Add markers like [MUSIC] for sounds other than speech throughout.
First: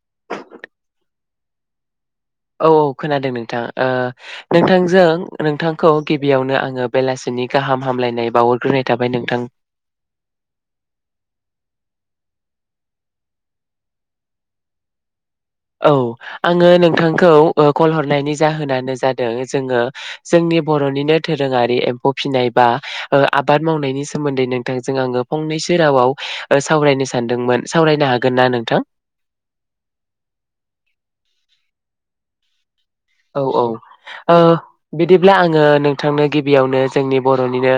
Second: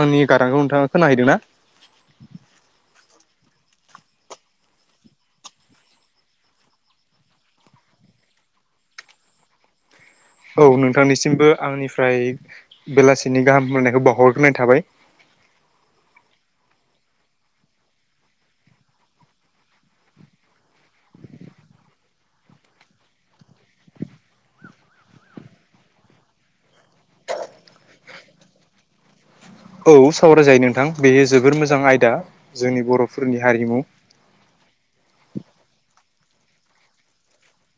आंनि गारांखौ नोंथाङा खोनाहैदों ना? औ खोनादों नोंथां ओ नोंथांजों नोंथांखौ गिबियावनो आङो बेलासिनि गाहाम हाम मलायनाय बावहरग्रोनाय थाबाय नोंथां [INAUDIBLE] औ नोंथांनिसिमबो आंनिफ्राय बेलासिनि गाहाम हामलनायखौ बावहरग्रोनाय थाबाय [INAUDIBLE] औ आङो नोंथांखौ ओ कल हरनायनि जाहोनानो जादों जोङो जोंनि बर'निनो धोरोङारि एम्फौ फिसिनाय बा आबाद मावनायनि सोमोन्दै नोंथांजों आङो फंनै सो रावाव सावरायनो सानदोंमोन सावरायनो हागोन ना नोंथां? औ सावरायजायो नोंथां बेयो जोबोर मोजां आयदा जोंनि बर'फोरनि औ औ हारिमु। ओ बिदिब्ला आङो नोंथांनो गिबियावनो जोंनि बर'निनो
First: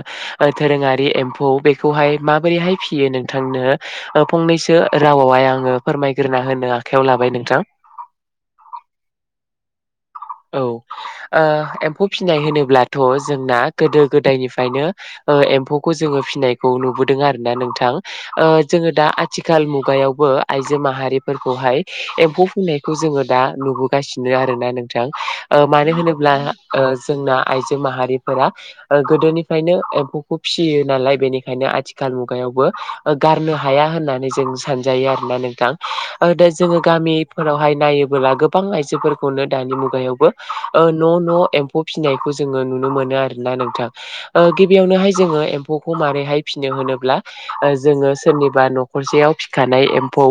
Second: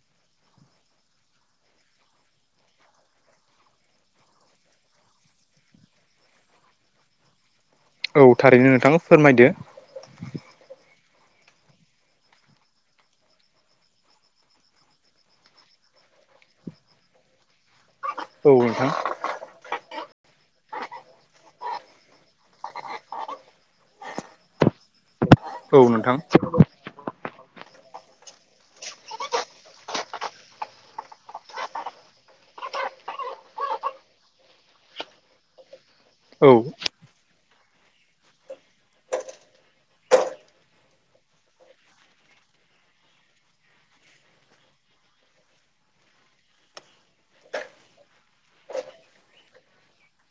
ओ दोरोङारि एम्फौ बेखौहाय माबोरैहाय फियो नोंथांनो ओ फंनैसो रावावहाय आङो फोरमायग्रोना होनो आखायाव ला लाबाय नोंथां औ थारैनो नोंथाङा फोरमायदो औ ओ एम्फौ फिनाय होनोब्लाथ' जोंना गोदो गोदायनिफ्रायनो ओ एम्फौखौ जोङो फिनायखौ नुबोदों आरो दा नोंथां ओ औ नोंथां जोङो दा आथिखाल मुगायावबो आइजो माहारिफोरखौहाय एम्फौ फुंनायखौ जोङो दा नुबोगासिनो आरोना नों ओ औ मानो नोंथां होनोब्ला ओ जोंना आइजो माहारिफोरा ओ गोदोनिफ्रायनो एम्फौखौ फिसियो नालाय बेनिखायनो आथिखाल मुगायावबो ओ गारनो हाया होननानै जों सानजायो आरोना नोंथां औ दा जोङो गामिफोरावहाय नायोबोला गोबां आइजोफोरखौनो दानि मुगायावबो ओ न' न' एम्फौ फिसिनायखौ जोङो नुनो मोनो आरोना नोंथां। ओ गिबियावनोहाय जोङो एम्फौखौ मारैहाय फिसिनो होनोब्ला ओ जोङो सोरनिबा न'खरसेयाव फिखानाय एम्फौ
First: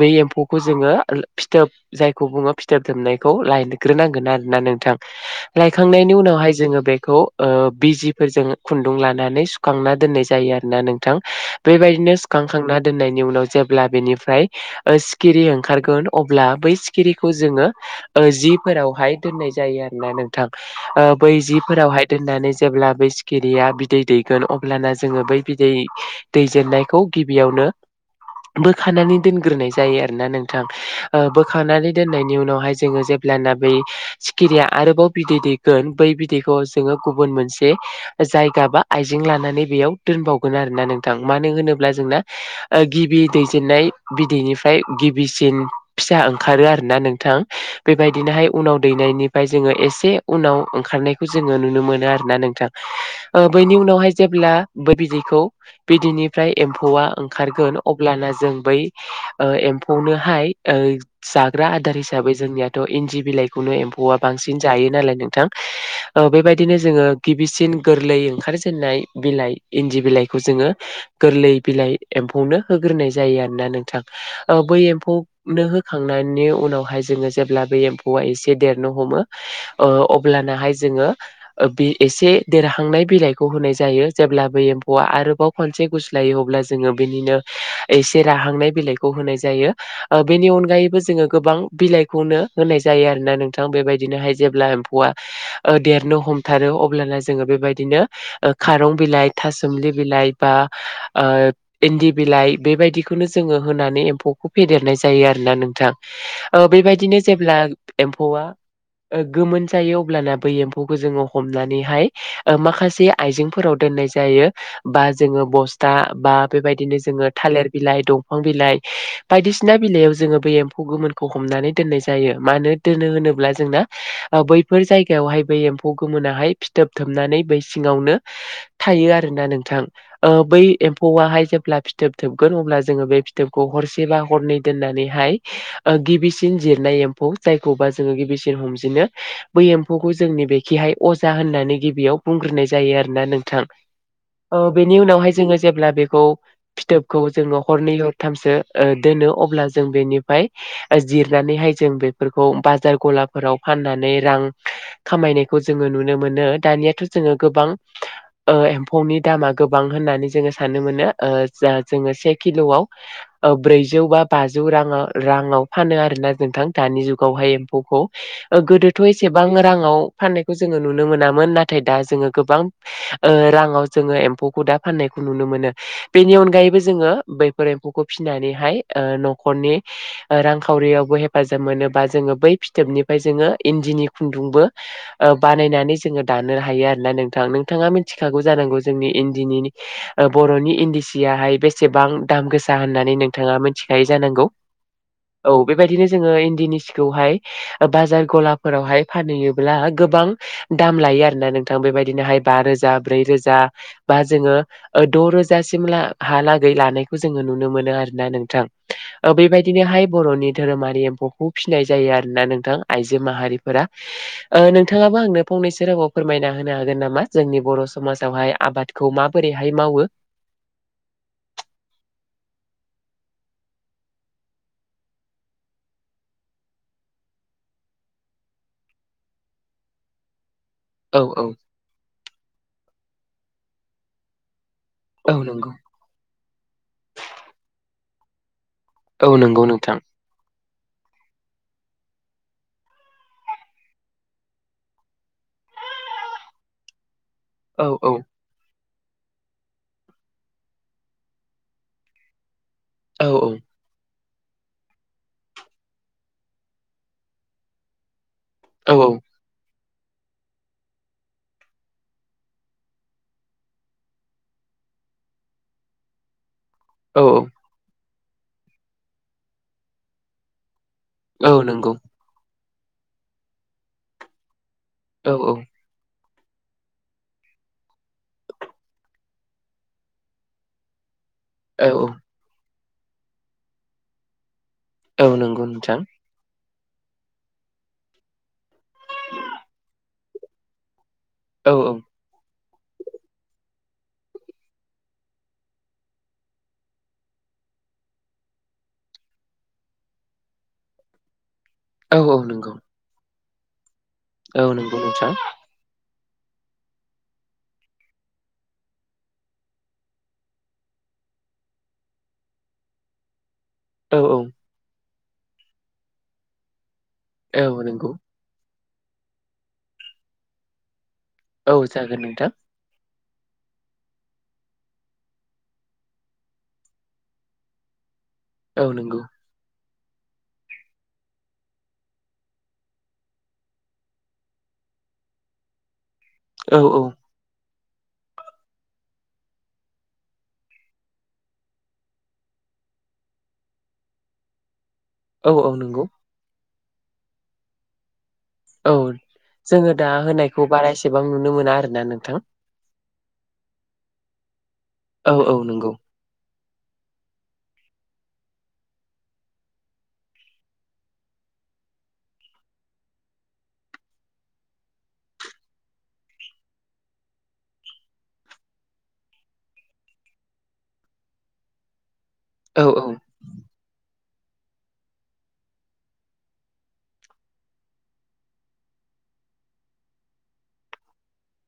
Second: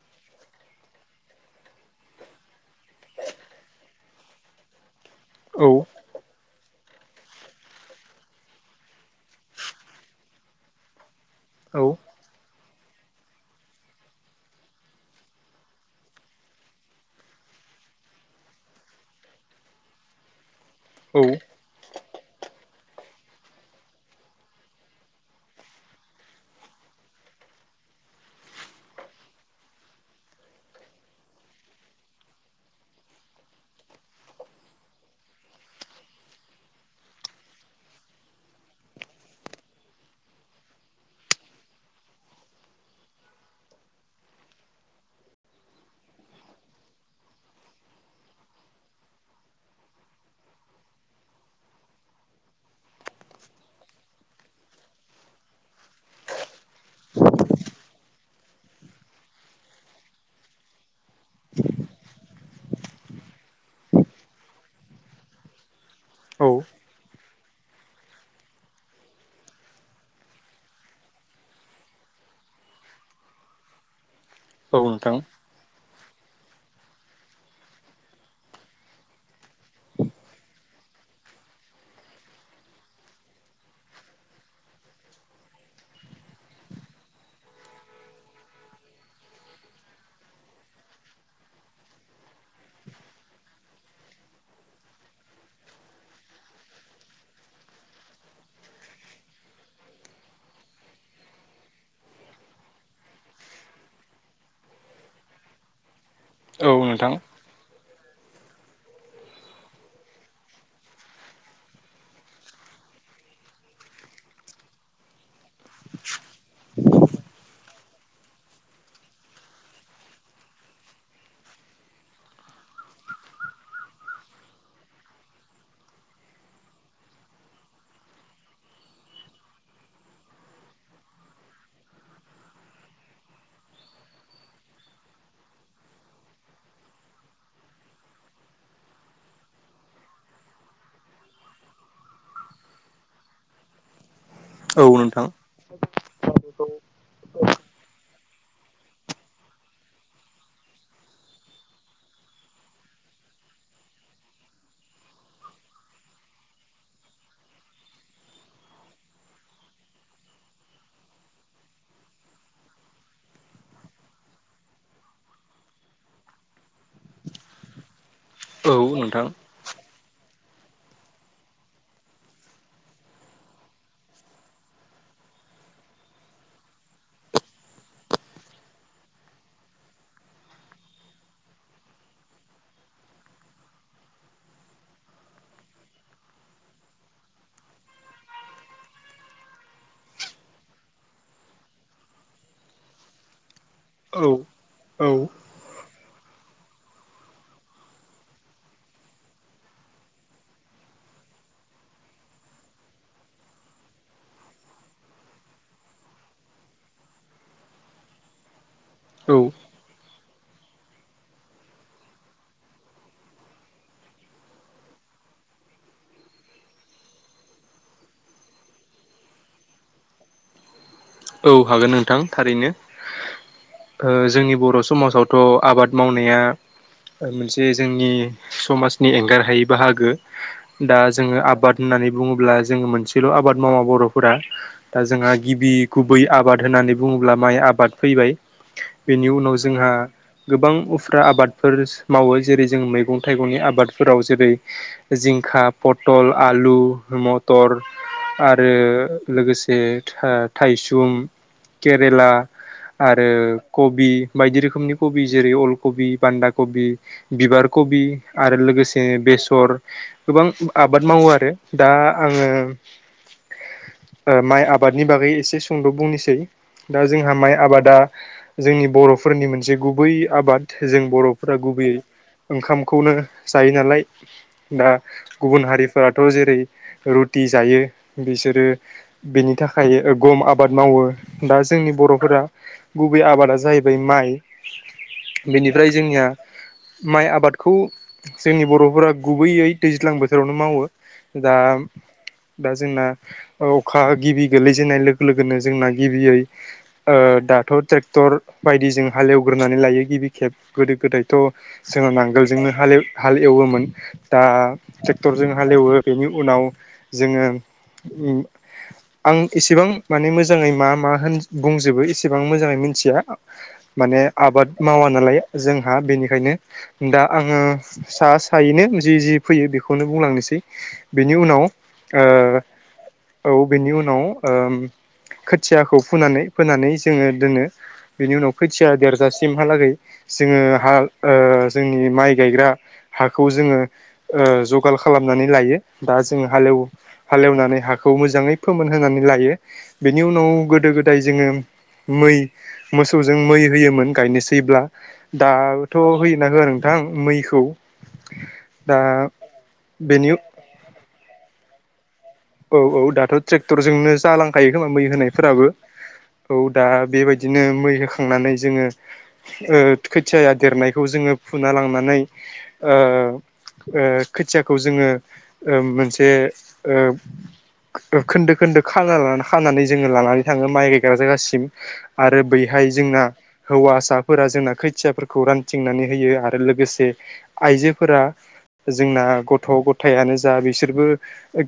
बे एम्फौखौ जोङो फिथोब जायखौ बुङो फिथोब दोबनाय खौ लायग्रोनांगोन आरोना नोंथां औ लायखांनायनि उनावहाय जोङो बेखौ ओ बिजि फोरजों खुन्दुं लानानै सुखांना दोननाय जायो आरोना नोंथां औ बेबायदिनो सुखांखां दोननायनि उनाव जेब्ला बेनिफ्राय ओ सिखिरि ओंखारगोन अब्ला बै सिखिरिखौ जोङो ओ जिफोरावहाय दोननाय जायो आरो ना नोंथां बै जिफोरावहाय दोननानै जेब्ला सिखिरिया बिदै दैगोन अब्लाना जोङो बै बिदै दैजेननायखौ गिबियावनो बोखानानै दोनग्रोनाय जायो आरोना नोंथां बोखानानै दोननायनि उनावहाय जोङो जेब्लाना बै सिखिरिया आरोबाव बिदै दैगोन बै बिदैखौ जोङो गुबुन मोनसे जायगा बा आइजें लानानै बेयाव दोनबावगोन आरोना नोंथां मानो होनोब्ला जोंना गिबि दैजेननाय बिदैनिफ्राय गिबिसिन फिसा ओंखारो आरो ना नोंथां। बेबायदिनोहाय उनाव दैनायनिफ्राय जोङो एसे उनाव ओंखारनायखौ जोङो नुनो मोनो आरोना नों थां ओ बैनि उनावहाय जेब्ला बै बिदैखौ बिदैनिफ्राय एम्फौआ ओंखार गोन अब्लाना जों बै ओ एमफौनोहाय जाग्रा आदार हि साबै जोंनियाथ' इन्दि बिलाइखौनो एम्फौआ बांसिन जायो नालाय नोंथां औ बेबायदिनो जोङो गिबिसिन गोरलै ओंखारजेननाय बिलाइ इन्दि बिलाइखौ जोङो गोरलै बिलाइ एम फौनो होग्रोनाय जायो आरोना नोंथां ओ औ बै नोंथां एमफौनो होखांनायनि उनावहाय जोङो जेब्ला बे एम्फौआ एसे देरनो हमो ओ अब्लानाहाय जोङो ओ बे एसे देरहांनाय बिलाइखौ होनाय जायो जेब्लाबो एम्फौआ आरोबाव खनसे गुस्लायो अब्ला जोङो बे निनो एसे राहांनाय बिलाइखौ होनाय जायो ओ बेनि अनगायैबो जोङो गोबां बिलाइखौनो होनाय जायो आरोना नोंथां बेबायदिनोहाय जेब्ला एम्फौआ देरनो हमथारो। अब्लाना जोङो बेबायदिनो ओ खारं बिलाइ थासुमलि बिलाइ बा ओ इन्दि बिलाइ बेबायदिखौनो जोङो होनानै एम्फौखौ फेदेरनाय जायो आरोना नोंथां। ओ औ नोंथां बेबायदिनो जेब्ला एम्फौआ ओ गोमोन जायो अब्लाना बै एम्फौखौ जोङो हमनानैहाय ओ माखासे आइजेंफोराव दोन दोननाय जायो बा जोङो बस्था बा बेबायदिनो जोङो थालिर बिलाइ दंफां बिलाइ बायदिसिना बिलाइयाव जोङो बै एम्फौ गोमोन खौ हमनानो दोननाय जायो मानो दोनो होनोब्ला जोंना ओ बैफोर जागायावहाय बै एमफौ गोमोन नाहाय फिथोबथोबनानै बै सिङावनो थायो आरोना नोंथां ओ बै एमफौ आहाय जेब्ला फिथोब थोबगोन अब्ला जोङो बे फिथोबखौ हरसे बा हरनै दोननानैहाय गिबिसिन जिरनाय एम्फौ जायखौबा जोङो गिबिसिन हमजनो बै एम्फौखौ जोंनि बेखिहाय हाय अजा होननानै गिबियाव बुंग्रोनाय जायो आरोना नोंथां। औ बेनि नोंथां उनावहाय जोङो जेब्ला बेखौ फिथोबखौ जोङो हरनै हरथामसो दोनो अब्ला जों बेनिफाय जिरनानैहाय जों बेफोरखौ बाजार गलाफोराव फाननानै रां खामायनाय खौ जोङो नुनो मोनो दानियाथ' जोङो गोबां एम्फौनि दामा गोबां होननानै जोङो साननो मोनो ओ जा जोङो से किल'आव ब्रैजौ बा बाजौ रांङा राङाव फानो आरो ना नोंथां दानि जुगावहाय एम्फौखौ औ गोदोथ' नोंथां एसेबां राङाव फाननायखौ जोङो नुनो मोनामोन नाथाय दा जोङो गोबां राङाव जोङो एम्फौखौ दा फाननायखौ नुनो मोनो बेनि अनगायैबो जोङो बैफोर एम्फौखौ फिसिनानैहाय ओ न'खरनि रांखावरियावबो हेफाजाब मोनो बा जोङो बै फिथोबनिफ्राय जोङो इन्दिनि खुन्दुंबो बानायनानै जोङो दानो हायो आरोना नोंथां नोंथाङा मिथिखागौ जानांगौ जोंनि इन्दिनि बर'नि इन्दि सियाहाय बेसेबां दाम गोसा होननानै नोंथाङा मिथिखायो औ जानांगौ। औ बेबायदिनो जोङो इन्दिनि सिखौहाय बाजार गलाफोरावहाय फानहैयोब्ला गोबां दाम लायो आरोना नोंथां बेबायदिनोहाय बा रोजा ब्रै रोजा बा जोङो द' रोजा सिमला हालागै लानायखौ जोङो नुनो मोनो आरो ना नोंथां ओ बेबादि बर'नि धोरोमारि एम्फौखौ फिसिनाय जायो आरोना नोंथां आइजो माहारिफोरा ओ नोंथां ङाबो आंनो फंनैसो रावाव फोरमायना होनो हागोन नामा जोंनि बर' समाजावहाय आबादखौ माबोरैहाय मावो? औ हागोन नोंथां थारैनो ओ जोंनि बर' समाजावथ' आबाद मावनाया मोनसे जोंनि समाजनि एंगार हायै बाहागो। दा औ जोङो औ आबाद होननानै बुङोब्ला जोङो मोनसेल' आबाद मावा बर'फोरा दा जोंहा औ नंगौ गिबि गुबै आबाद होननानै बुङोब्ला माइ आबाद फैबाय बेनि औ उनाव नंगौ जोंहा नोंथां गोबां फ्रा आबादफोर मावो जेरै जों मैगं-थाइगंनि आबादफोराव जेरै जिंखा प टल आलु मटर औ औ आरो लोगोसे थाइसुम केरेला आरो औ कबि बायदि रोखोमनि कबि जेरै अलकबि बान्दा कबि बिबार कबि आरो औ लोगोसे औ बेसर गोबां आबाद मावो आरो दा आङो माइ आबादनि बागै एसे सुंद' बुंनोसै दा औ जोंहा माइ आबादा जोंनि बर'फोरनि मोनसे गुबै आबाद जों औ बर'फोरा गुबैयै नंगौ ओंखामखौनो जायो नालाय दा औ औ गुबुन हारिफोरा थ' जेरै रुटि जायो बिसोरो बिनि थाखाय गम आबाद मावो दा औ जोंनि बर'फोरा गुबै आबादा जाहैबाय माइ औ औ नंगौ बेनिफ्राय नोंथां जोंनिया माइ आबादखौ जोंनि बर'फोरा गुबैयै दैज्लां बोथोरावनो मावो दा औ औ दा जोंना अखा गिबि गोलैजेननाय लो गोनो जोंना गिबियै दाथ' ट्रेक्टर बायदि जों हालेवग्रोनानै लायो। बि खेब गोदो गोदायथ' जोङो औ औ नांगोलजोंनो नंगौ हालेव हाल एवोमोन दा औ नंगौ नोंथां ट्रेक्टरजों हालेवो बेनि उनाव जोङो आं इसेबां माने मोजाङै मा मा होन बुंजोबो एसेबां मोजाङै मिथिया माने औ आबाद मावा नालाय जोंहा बेनिखायनो दा आङो औ नंगौ सा सायैनो जि जि फैयो बेखौनो बुंलांनोसै बेनि उनाव औ जागोन नोंथां ओ औ बेनि उनाव ओ खोथियाखौ फुनानै फोनानै जोङो दोनो बिनि उनाव औ खोथिया नंगौ देरजासिमहालागै जोङो हा ओ जोंनि माइ गायग्रा हाखौ जोङो ओ जगाल खालामनानै लायो दा जोंङो हालव औ औ हालेवनानै हाखौ मोजाङै फोमोन होनानै लायो। बेनि उनाव गोदो गोदाय जोङो मै मोसौजों मै होयोमोन गायनोसैब्ला औ औ दाबोथ' नंगौ होयोना होआ नोंथां मैखौ औ दा जोङो दा बेनि होनायखौ बारा एसेबां नुनो मोना आरोना नोंथां। औ औ दाथ' ट्रेक्टरजोंनो जालांखायो खोमा मै औ औ होनायफोराबो नंगौ औ दा बेबायदिनो मै होखांनानै जोङो खोथिया देरनायखौ जोङो फुना लांनानै ओ खोथियाखौ जोङो ओ मोनसे ओ खोन्दो खोन्दो खाना खानानै जोङो लानानै थाङो माइ गायग्रा जायगासिम आरो औ बैहाय औ जोंना हौवासा फोर जोंना खोथियाफोरखौ रानथिंनानै होयो आरो लोगोसे आइजोफोरा जोंना गथ' गथायानो जा बिसोरबो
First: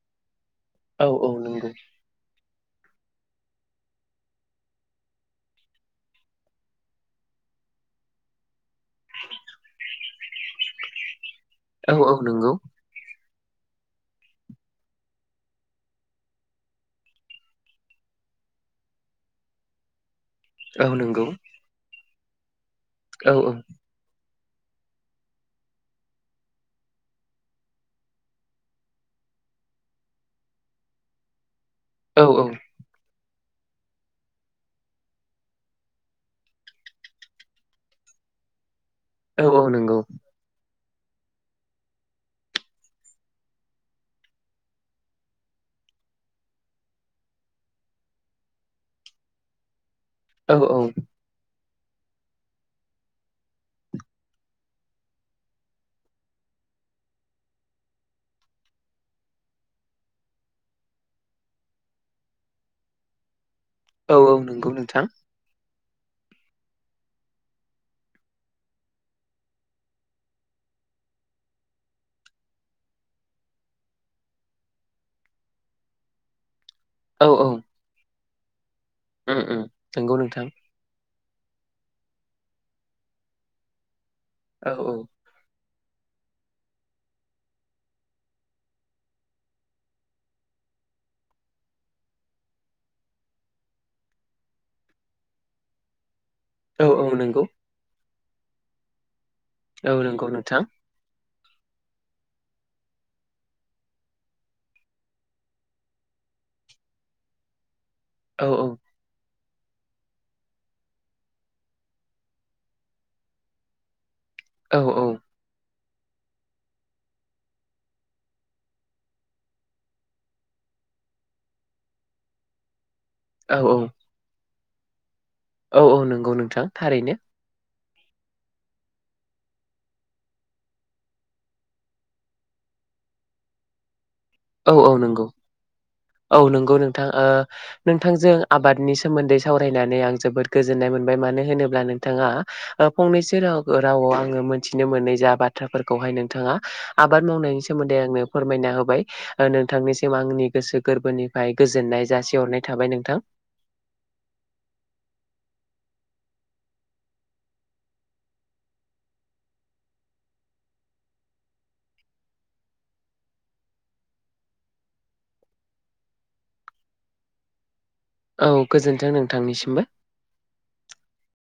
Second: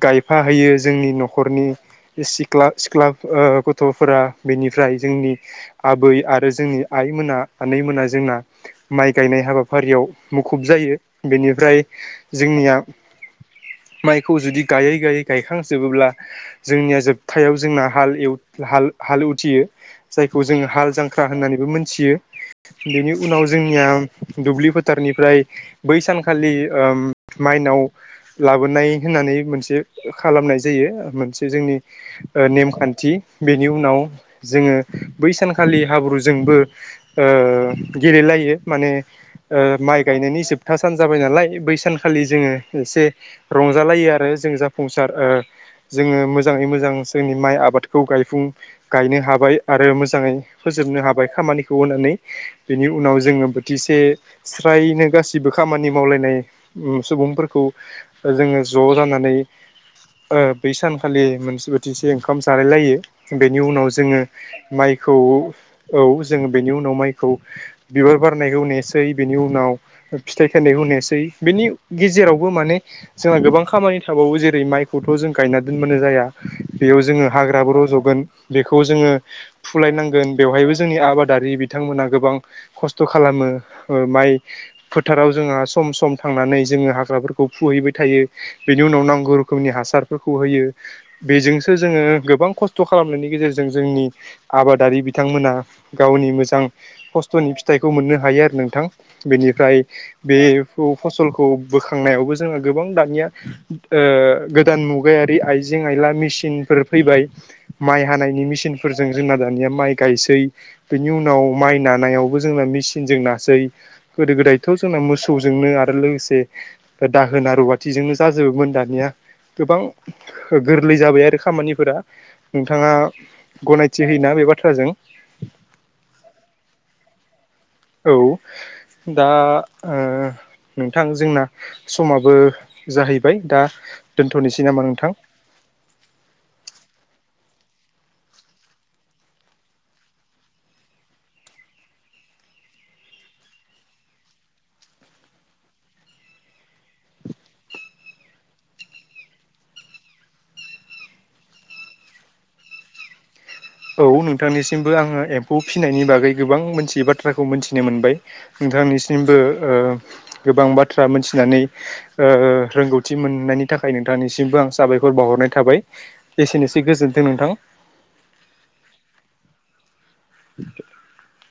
गाय फा होयो औ जोंनि औ नंगौ न'खरनि सि ख्ला सिख्ला ओ गथ'फोरा बेनिफ्राय जोंनि आबै आरो जोंनि आइमोना हनै मोना जोंना माइ गायनाय हाबाफारियाव मुखुब जायो। बेनिफ्राय औ औ नंगौ जोंनिया माइखौ जुदि गायै गायै गायखांजोबोब्ला जोंनिया जोबथायाव जोंना हल ए हाल हाल उथियो जायखौ जोङो हाल औ नंगौ जांख्रा होननानैबो मोनथियो बेनि औ उनाव जोंनिया दुब्लि फोथारनिफ्राय बै सानखालि माइनाव लाबोनाय होननानै मोनसे खालामनाय जायो मोनसे जोंनि औ औ ओ नेमखान्थि बेनि उनाव जोङो बै सानखालि हाब्रुजोंबो ओ गेले जायो माने औ ओ औ मान नंगौ माइ गायनायनि जोब था सान जाबाय नालाय बै सानखालि जोङो एसे रंजालायो आरो जों जाब संसार ओ जोङो मोजाङै मोजां जोंनि माइ आबादखौ गायफुं गायनो हाबाय आरो मोज मोजाङै औ औ फोजोबनो हाबाय खामानि खौ होनानै बेनि उनाव जोङो बोथिसे स्रायनो गासैबो खामानि मावलायनाय उम सुबुंफोरखौ जोङो ओ ज' जानानै ओ बै सानखालि मोनसे बोथिसे ओंखाम जालायलायो बेनि उनाव औ जोङो औ नंगौ नोंथां माइखौ औ जोंङो बेनि उनाव माइखौ बिबार बारनायखौ नेसै बेनि उनाव फिथाइ खायनायखौ नेसै बेनि गेजेरावबो माने जोंहा गोबां खामानि थाबावो जेरै माइखौथ' जों गायना दोनबानो जाया बेयाव औ जोङो औ हाग्राबो रज'गोन बेखौ जोङो उम नंगौ फुलायनांगोन नोंथां बेवहायबो जोंनि आबाद दारि बिथांमोनहा गोबां खस्थ' खालामो ओ माइ औ औ फोथाराव जोंहा सम सम थांनानै जोङो हाग्राफोरखौ फुहैबाय थायो बेनि उनाव नांगौ रोखोमनि हासारफोरखौ होयो बेजोंसो जोङो गोबां खस्थ' खालामनायनि गेजेरजों जोंनि आबादारि बिथांमोना गावनि मोजां औ औ नंगौ खस्थ'नि फिथाइखौ मोननो हायो आरो नोंथां बेनिफ्राय औ नंगौ बे नोंथां फसल खौ बोखांनायावबो जोङहा गोबां दानिया ओ गोदान मुगायारि आइजें आयला मेसिनफोर फैबाय माइ औ हानायनि मेसिनफोरजों जोंना दानिया माइ गायसै बिनि उनाव माइ नानायावबो जोंना मेचिनजों नासै गोदो गोदायथ' औ जोंना मोसौजोंनो आरो लोगोसे दाहोना रुवाथिजोंनो जा जोबोमोन दानिया गोबां गोरलै जाबाय आरो खामानिफोरा नोंथाङा औ गनायथि होयोना बे बाथ्राजों औ औ नंगौ नोंथां थारैनो औ दा ओ नोंथां जोंना समाबो जाहैबाय दा दोनथ'नोसै औ नामा औ नोंथां नंगौ औ नंगौ नोंथां ओ नोंथांजों आबादनि सोमोन्दै सावरायनानै आं जोबोद गोजोननाय मोनबाय मानो होनोब्ला नोंथाङा ओ फंनैसो राव रावाव आङो मोनथिनो मोनै जा बाथ्राफोरखौहाय नोंथाङा आबाद मावनाय नि सोमोन्दै आंनो फोरमायना होबाय ओ नोंथांनिसिम आंनि गोसो गोरबोनिफ्राय गोजोननाय जासिहरनाय थाबाय नोंथां औ नोंथांनिसिमबो आङो एम्फौ फिनायनि बागै गोबां मोनथियि बाथ्राखौ मोनथिनो मोनबाय नोंथांनिसिमबो ओ गोबां बाथ्रा मोनथिनानै ओ रोंगौथि मोननायनि थाखाय नोंथांनिसिमबो आं साबायखर बावहरनाय थाबाय एसेनोसै गोजोन्थों नोंथां औ गोजोन्थों नोंथांनिसिमबो। [INAUDIBLE]